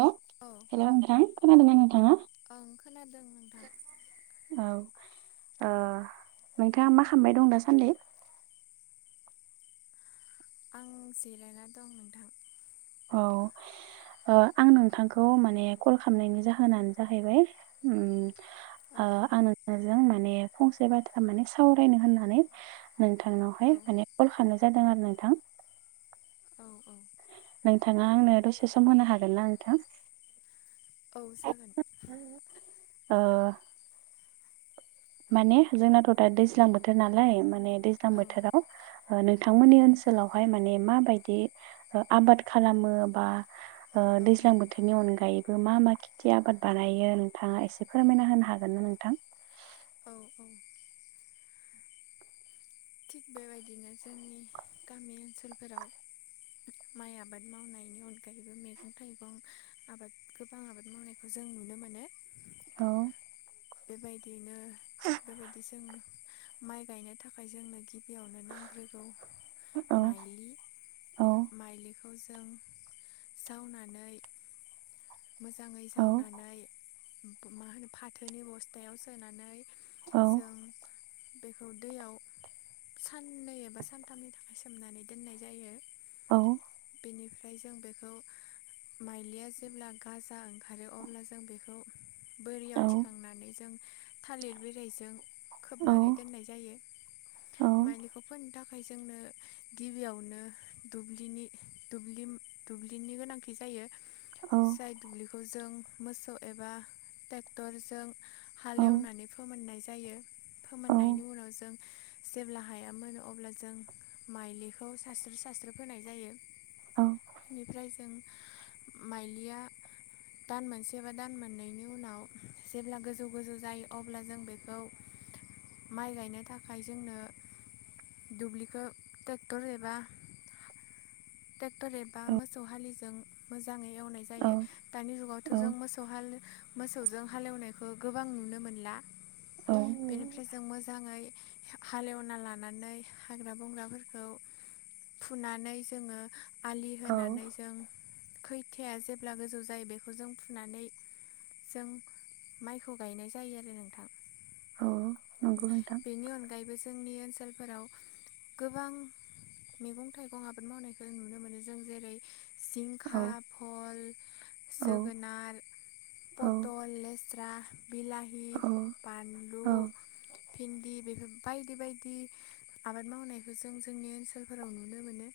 हेल' औ हेल' नोंथां खोनादों आ नोंथाङा। ओं खोनादों नोंथां। औ नोंथाङा मा खालामबाय दं दासान्दि। आं जिरायना दं नोंथां। औ। आं नोंथांखौ माने कल खालामनायनि जाहोनानो जाहैबाय औ आं नोंथांजों माने फंसे बाथा माने सावरायनो होननानै औ नोंथांनावहाय माने कल खालामनाय जादों आरो नोंथां। औ औ नोंथाङा आंनो दसे सम होनो हागोन ना नोंथां। औ जागोन। [inaudible] माने जोंनाथ' दा दैज्लां बोथोर नालाय माने दैज्लां औ बोथोराव औ नोंथांमोननि नोंथां ओनसोलावहाय माने माबायदि आबाद खालामो बा औ दैज्लां बोथोरनि अनगायै बे मा मा खेथि आबाद बानायो नोंथाङा एसे फोरमायना होनो हागोन ना नोंथां। औ औ। थिग बेबायदिनो जोंनि गामि ओनसोलफोराव माइ आबाद मावनायनि अनगायैबो मैगं थाइगं आबाद गोबां आबाद मावनायखौ जों नुनो मोनो औ। बेबायदिनो थिग बेबायदि जों माइ गायनो थाखाय जोंनो गि बेयावनो नांग्रोगौ औ माइलि औ माइलिखौ खौ जों जावनानै मोजाङै औ जावनानै मा होनो फाथोनि बस्थायाव सोनानै जों बे। बे खौ दैयाव साननै एबा सानथामनि थाखाय सोमनानै दोननाय जायो। औ। बेनिफ्राय जों बेखौ माइलिया जेब्ला गाजा ओंखारो अब्ला जों बेखौ औ बोरियाव थिखांनानै जों थालिर बिलाइजों औ खोबनानै दोननाय जायो औ माइलिखौ फोनो थाख खाय जोंनो गिबियावनो दुब्लिनि दुब्लिम दुब्लिनि गोनांथि जायो। बियो औ जाय दुब्लिखौ जों मोसौ एबा ट्रेक्टरजों औ हालेवनानै फोमोननाय जायो। फोमोननायनि उनाव जों जेब्ला हाया मोनो अब्ला जों माइलिखौ सास्रो सास्रो फोनाय जायो बेनिफ्राय जों माइलि दान मोनसे बा दान मोननैनि उनाव जेब्ला गोजौ गोजौ जायो अब्ला जों बेखौ माइ गायनो थाखाय जोंनो दुब्लिखो ट्रेक्टर एबा टेक्टर एबा मोसौ हालिजों मोजाङै हेव नाय जायो दानि जुगावथ' औ जों मोसौ हाल मोसौजों हालेवनाय गोबां नुनो मोनला बेनिफ्राय जों मोजाङै हालेवना लानानै हाग्रा बंग्राफोरखौ फुनानै जोङो आलि औ होनानै जों खैथाया जेब्ला गोजौ जायो बेखौ जों फुनानै जों माइखौ गायनाय जायो आरो नोंथां। औ। नंगौ नोंथां बेनि अनगायैबो जोंनि ओनसोलफोराव गोबां मैगं-थाइगं आबाद मावनायखौ नुनो मोनो जों जेरै औ जिंखा भल औ जोगोनार औ पटल लेस स्रा बिलाहि, बानलु [inaudible] भिन्दि बेफोर बायदि बायदि आबाद मावनायखौ जों जोंनि ओनसोलफोराव नुनो मोनो।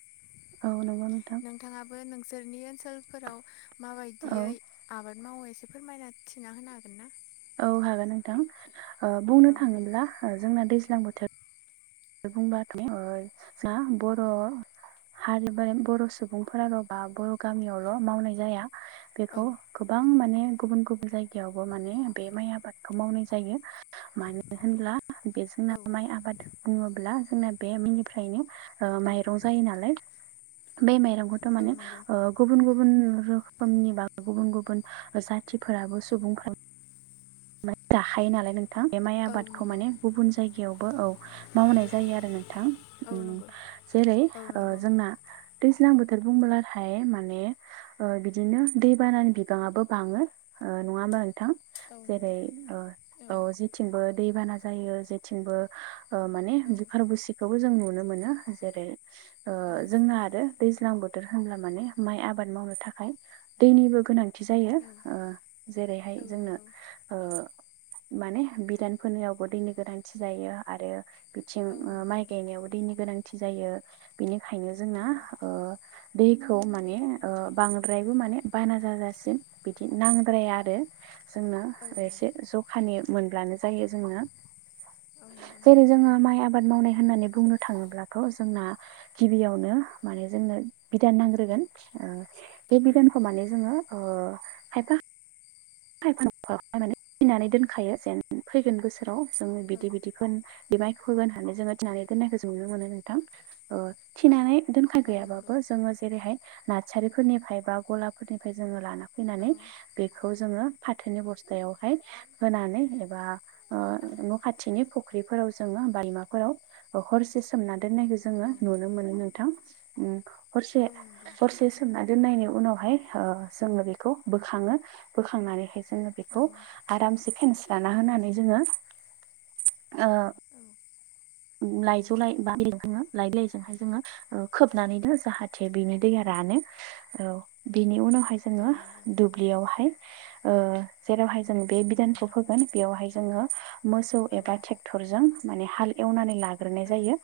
औ नंगौ नोंथां। सोरनि ओनसोलफोराव औ माबायदियै आबाद मावो एसे फोरमायना थिना होनो हागोन ना? औ हागोन नोंथां ओ औ बुंनो थाङोब्ला ओ जोंना दैज्लां बोथोर बुंबाथ' ओ जा बर' हारि बा बर' सुबुंफोराल' बा बर' गामियावल' मावनाय जाया। औ बेखौ गोबां माने गुबुन गुबुन जायगायावबो माने बे माइ आबाद खौ मावनाय जायो मानो होनब्ला बे औ जोंना माइ आबाद ब्ला जोंना बे मिनिफ्रायनो ओ औ माइरं जायो नालाय। बे माइरंखौथ' औ माने नंगौ ओ गुबुन गुबुन रोखोमनि बा गुबुन गुब बुन जाथिफोराबो सुबुंफो मे जाखायो नालाय नोंथां बे माइ औ आबादखौ नंगौ माने गुबुन जायगायावबो औ। मावनाय जायो आरो नोंथां औ उम नंगौ जेरै औ ओ नंगौ जोंना दैज्लां बोथोर बुंबोलाहाय माने ओ बिदिनो दै बानानि बिबाङाबो बाङो। ओ नङा होमबा नोंथां? औ जेरै नंगौ ओ औ जेथिंबो दैबाना जायो जेथिंबो ओ माने औ बुखार बुसिखौबो जों नुनो मोनो जेरै ओ औ नंगौ जोंना आरो दैज्लां बो थोर होनब्ला माने माइ आबाद मावनो थाखाय दैनिबो गोनां थि जायो औ ओ जेरैहाय औ जोंनो नंगौ औ नंगौ ओ माने बिरान फोनायावबो दैनि गोनांथि जायो आरो बिथिं औ माइ गायनायावबो दैनि गोनां थि जायो बिनिखायनो जोंना ओ दैखौ माने ओ बांद्रायबो मा माने बाना जाजासिम बिदि नांद्राया आरो। जोंनो औ एसे नंगौ जखानि मोनब्लानो जायो जोंनो। औ नंगौ जेरै नोंथां जोङो माइ आबाद मावनाय होननानै बुंनो थाङोब्लाथ' जोंना गिबियावनो माने जोंनो- बिधान नांग्रोगोन ओ बे औ औ बिधानखौ माने जोङो ओ खायफा खायफा माने थिनानै दोनखायो जेन फैगोन बोसोराव जोंङो बिदि औ बिदि [unintelligible] होगोन होननानै जोङो थिनानै दोन नायखौ नुनो मोनो नोंथां ओ थिनानै दोनखाय औ नंगौ गैयाबाबो जोङो जेरैहाय नार्सारिफोरनिफ्राय बा गलाफोरनिफ्राय जोङो लाना औ फैनानै बेखौ जोङो फाथोनि बस्थायावहाय होनानै एबा ओ औ न' खाथिनि फुख्रिफोराव जो ओ बारिमाफोराव हरसे सोमनानै दोननायखौ जोङो औ नुनो मोनो नोंथां औ नंगौ हरसे-हरसे सोमना दोननायनि उनावहाय ओ जोङो बेखौ बोखाङो बोखांनानै जोङो औ नंगौ बेखौ आरामसे फेनस्राना होनानै जोङो ओ औ लाइजौ लााय बा [unintelligible] लाइ बिलायजों जोङो ओ खोबनानैनो दोनो जाहाथे बेनि दैया रा रानो औ बिनि उनावहाय औ जोङो नंगौ दुब्लियावहाय ओ जेरावहाय जों बे बिधानखौ औ फोगोन बेयावहाय जोङो मोसौ औ एबा ट्रेक्टरजों माने हाल एवनानै लाग्रोनाय औ जायो।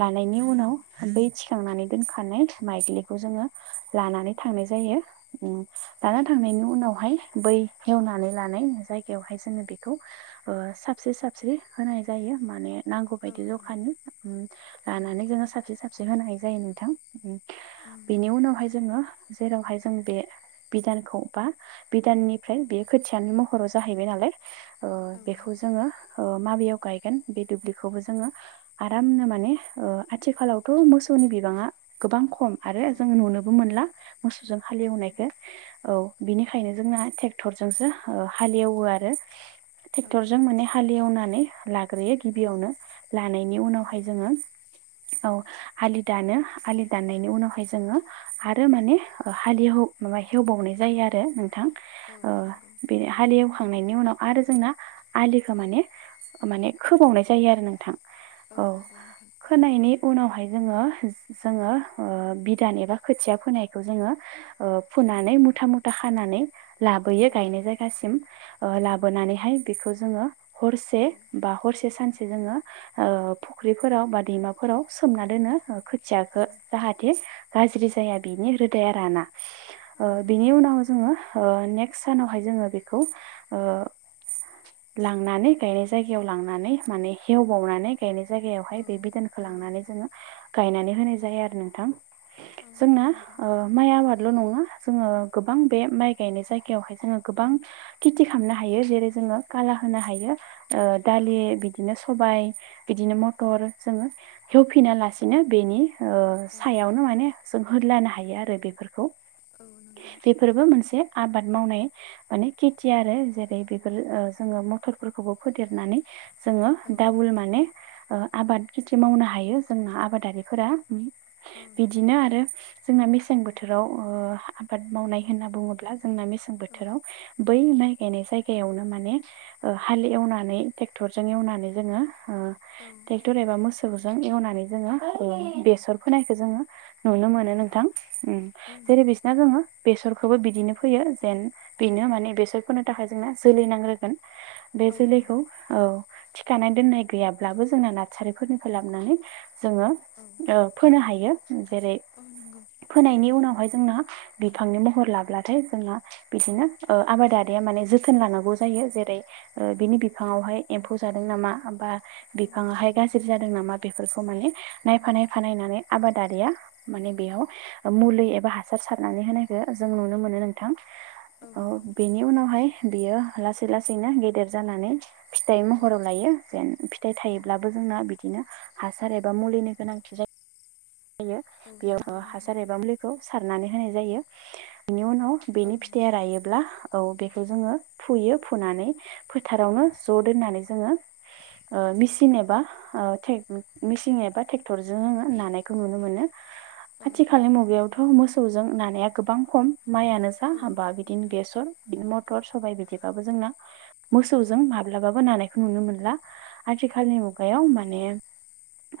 लानायनि औ उनाव बै थिखांनानै दोनखानाय मायलिखौ जोङो लानानै थां नाय जायो उम लाना औ नंगौ थांनायनि उनावहाय बै हेवनानै लानाय जायगायावहाय जोङो बेखौ ओ साबस्रि साबस्रि होनाय जायो। माने नांगौ औ बायदि नंगौ जखानि उम औ लानानै नंगौ नोंथां जोङो साबस्रि साबस्रि होनाय जायो नोंथां उम उम बेनि उनावहाय जोङो जेरावहाय जों बे बिदानखौ बा बिधाननिफ्राय बेयो खोथियानि महराव जाहैबाय नालाय ओ औ बेखौ नंगौ जोङो ओ माबेयाव गाय गोन बे द्लिखौ जोङो आरामनो मने आथिखालावथ' मोसौनि बिबाङा गोबां ख खम औ आरो जों नुनोबो मोनला मोसौजों औ नंगौ हालेवनायखौ औ बिनिखायनो जोंना ट्रेक्टरजोंसो हालेवो आरो औ नंगौ औ नंगौ औ ट्रेक्टर जों माने हालएवनानै लाग ग्रोयो गिबियावनो लानायनि उनावहाय जोङो औ आलि दानो आलि दाननायनि उनावहाय जोङो आरो माने हलि ज न नंगौ फखांनायनि उनाव आरो जोंना आलिखौ माने माने खोबावनाय जायो आरो नोंथां। औ नंगौ नोंथां खोनायनि उनावहाय जोङो जोङो ओ बिधान एबा खोथिया फोनायखौ जोङो ओ फोनानै मो मुथा मुथा खानानै औ लाबोयो गायनाय जायगासिम ओ औ नंगौ लाबोनानैहाय बेखौ जोङो हरसे औ बा हरसे सानसे जोङो ओ फुख्रिफोराव बा दैमाफोराव सोमना दोनो ओ खोथियाखो जाहाथे गाज्रि जाया बिनि रोदाया राना ओ औ नंगौ बिनि उनाव जोङो ओ नेक्स सानावहाय जोङो बेखौ ओ लांनानै गायनाय जायगायाव लां नानै माने हवबावनै गानाय औ जायगायावहाय बे बिधानखौ लांनानै जोङो गायनानै होनाय जायो आरो नोंथां औ जोंना नंगौ नोंथां ओ माइ आबाद ल' नङा जोङो गोबां बे माइ गायनाय जायायावहाय जोङो गोबां खेथि खालामनो हायो जेरै जों जोङो काला होनो हायो ओ दालि औ बिदिनो स सबाय बिदिनो मटर जोङो हेवफिना लासिनो बिनि ओ औ सायावनो माने जों होलानो हायो आरो बेफोरखौ बेफोरबो मोनसे आबाद मावनाय माने खेथि आरो जेरै बेफोर ओ जोङो मथरफोरखौबो फेदेरनानै जोङो नंगौ औ नंगौ औ दाबुल माने ओ आबाद खेथि मावनो हायो जोंना आबादारिफोरा बिदिनो आरो जोंना मेसें बोथोराव ओ आबाद मावनाय होनना बुङोब्ला जोंना मेसें बोथोराव बै माइ गायनाय जायगायावनो माने हाल एवनानै ट्रेक्टरजों एवनानै जोङो ओ ट्रेक्टर एबा मोसौ सौजों एवनानै जोङो ओ बेसर फोनायखौ जोङो नुनो मोनो नोंथां औ उम जेरै नंगौ बिसिना दोङो बेसरखौबो बिदिनो फैयो जेन बेनो माने बेसर फोनो थाखाय जोंना जोलै नांग्रोगोन बे औ नंगौ जोलैखौ औ थिखानाय दोननाय गैयाब्लाबो जोंना नारसारिफोरनिफ्राय लाबोनानै जोङो औ फोनो हायो जेरै नंगौ फोनायनि उनावहाय जोंना बिफांनि महर लाब्लाथाय जोंना औ बिदिनो आबादारिया माने जोथोन लानांगौ जायो जेरै बिनि बिफांयावहाय एम्फौ जादों नामा बा औ नंगौ बिफांहाय नोंथां गाज्रि जादों नामा बेफोरखौ माने नायफा नायफा नायनै आबादारिया माने बेयाव मुलि एबा हासार सारनानै होनायखौ जों नुनो मोन मोनो नोंथां औ नंगौ नोंथां बेनि उनावहाय बियो लासै - लासैनो गेदेर जानानै फिथाइ औ महराव लायो जेन फिथाइ औ थायोब्लाबो जोंना बिदिनो हासार एबा मुलिनि गोनांथि जायो औ बेयाव नंगौ नोंथां हासार एबा मुलिखौ सारनानै होनाय जायो बेनि उनाव औ बेनि नंगौ फिथाइया रायोब्ला औ बे ज फुयो फुनानै फोथारावनो ज दोननानै जोंयो ओ मिसिन एबा टेग मिसिं एबा टेगटरजों जों नानाय खौ नुनो मोनो औ आथिखालनि नंगौ मुगायावथ' मोसौजों नानाया गोबां खम मायानो जा औ हाबा नंगौ बिदिनो नोंथां बेसर बिदिनो मटर सबाय बिदिबाबो जोंना मोसौ जों माब्लाबाबो नानायखौ नुनो मोनला आथिखालनि मुायाव औ माने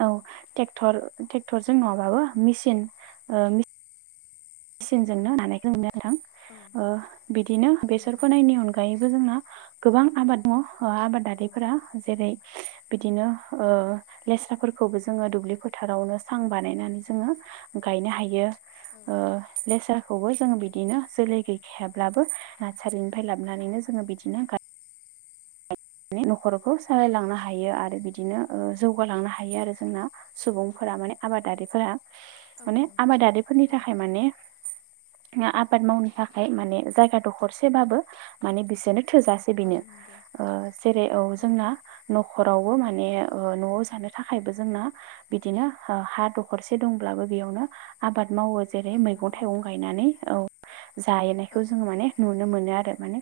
औ ट्रेक्टरजों नङाबाबो मिसिनन मेसिनजोंनो नायखौ नों औ बिदिनो बेसर नंगौ फोनायनि नोंथां अनगायैबो जोङो गोबां आबाद दङ औ आबादारिफोरा जेरै बिदिनो लेस्राफोर खौबो जोङो दुब्लि फोथारावनो सां बानायनानै जोङो गायनो हायो औ ओ लेसारखौबो औ जोङो नंगौ बिदिनो जोलै गैखायाब्लाबो नार्सारिनिफ्राय लाबोनानैनो जोङो बिदिनो गा मे नखरखौ सालायलांनो हायो आरो बिदिनो जौगालांनो हायो आरो जोंना सुबुंफोर मे आबफोरा औ माने नंगौ आबादारिफोरनि औ थाखाय माने आबाद मावनो थाखाय माने जायगा दखरसेबाबो माने बिसोरनो थोजासे बेनो नंगौ ओ जेरै औ जोंना न'खर आवबो मानो न'आव जानो थाखाय जोंना बिदिनो हा दखरसे दंब्ला बेयावनो आबाद आबाद मावो जेरै औ मैगं नंगौ - थाइगं नोंथां गायनानै औ औ जाहोनायखौ जोङो माने नुनो मोनो आरो माने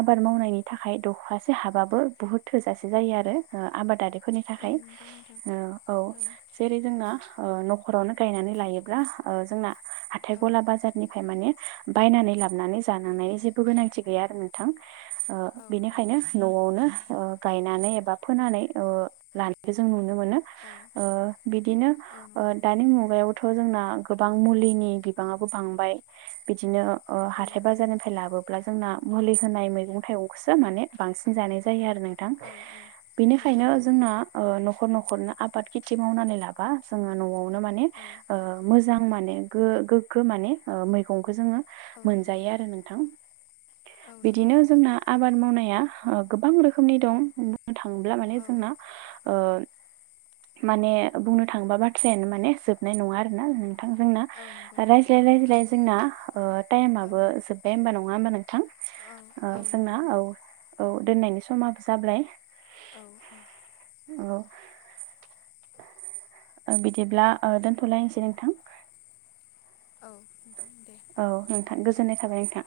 आबाद मावनायनि थाखाय दख्लासे हाबाबो बुहुत थोजासे जायो आरो आबादारि फोरनि औ थाखाय नंगौ नोंथां औ जेरै जोंना नखरावनो गायनानै लायोब्ला जोंना हाथाय, औ गला, बाजारनिफ्राय माने बायनानै लाबानै जानांनायनि जेबो गोनांथि गैया आरो नोंथां औ नंगौ बेनिखायनो नोंथां नआवनो गायनानै एबा फोनानै लानायखौ जों नुनो मोनो औ बिदिनो औ नंगौ दानि मुगायावथ जोंना गोबां मुलिनि बिबाङाबो बांबाय बिदानो औ हाथाय नंगौ बाजारनिफ्राय लाबोब्ला जोंना मुलि होनाय मैगं थाइगंखौसो माने बांसिन जानाय जायो आरो नोंथां औ औ बेनिखायनो औ जोंना नखर न नखरनो आबाद खेथि मावनानै लाबा जोङो न'आवावनो मान मोजां आं माने गो-गोग्गो माने मैगंखौ सोङो औ नंगौ मोनजायो आरो नोंथां औ नंगौ बिदिनो नोंथां जोंना आबाद मावनाया गोबां रोखोमनि दं बुंनो थाङोब्ला माने औ जोंना ओ माने बुंनो थाङोबा बाथ्रायानो माने जोबनाय नङा आरोना नोंथां जोंना औ नंगौ नोंथां रायज्लाय औ रायज्लाय जोंना औ टाइमाबो जोब्बाय हबा नङा होमबा नोंथां? औ जोंना औ औ दोननायनि समाबो जाबाय औ औ। औ बिदिब्ला दोनथ'लायनोसै नोंथां। औ नोंथां दे औ नोंथां गोजोननाय थाबाय नोंथां।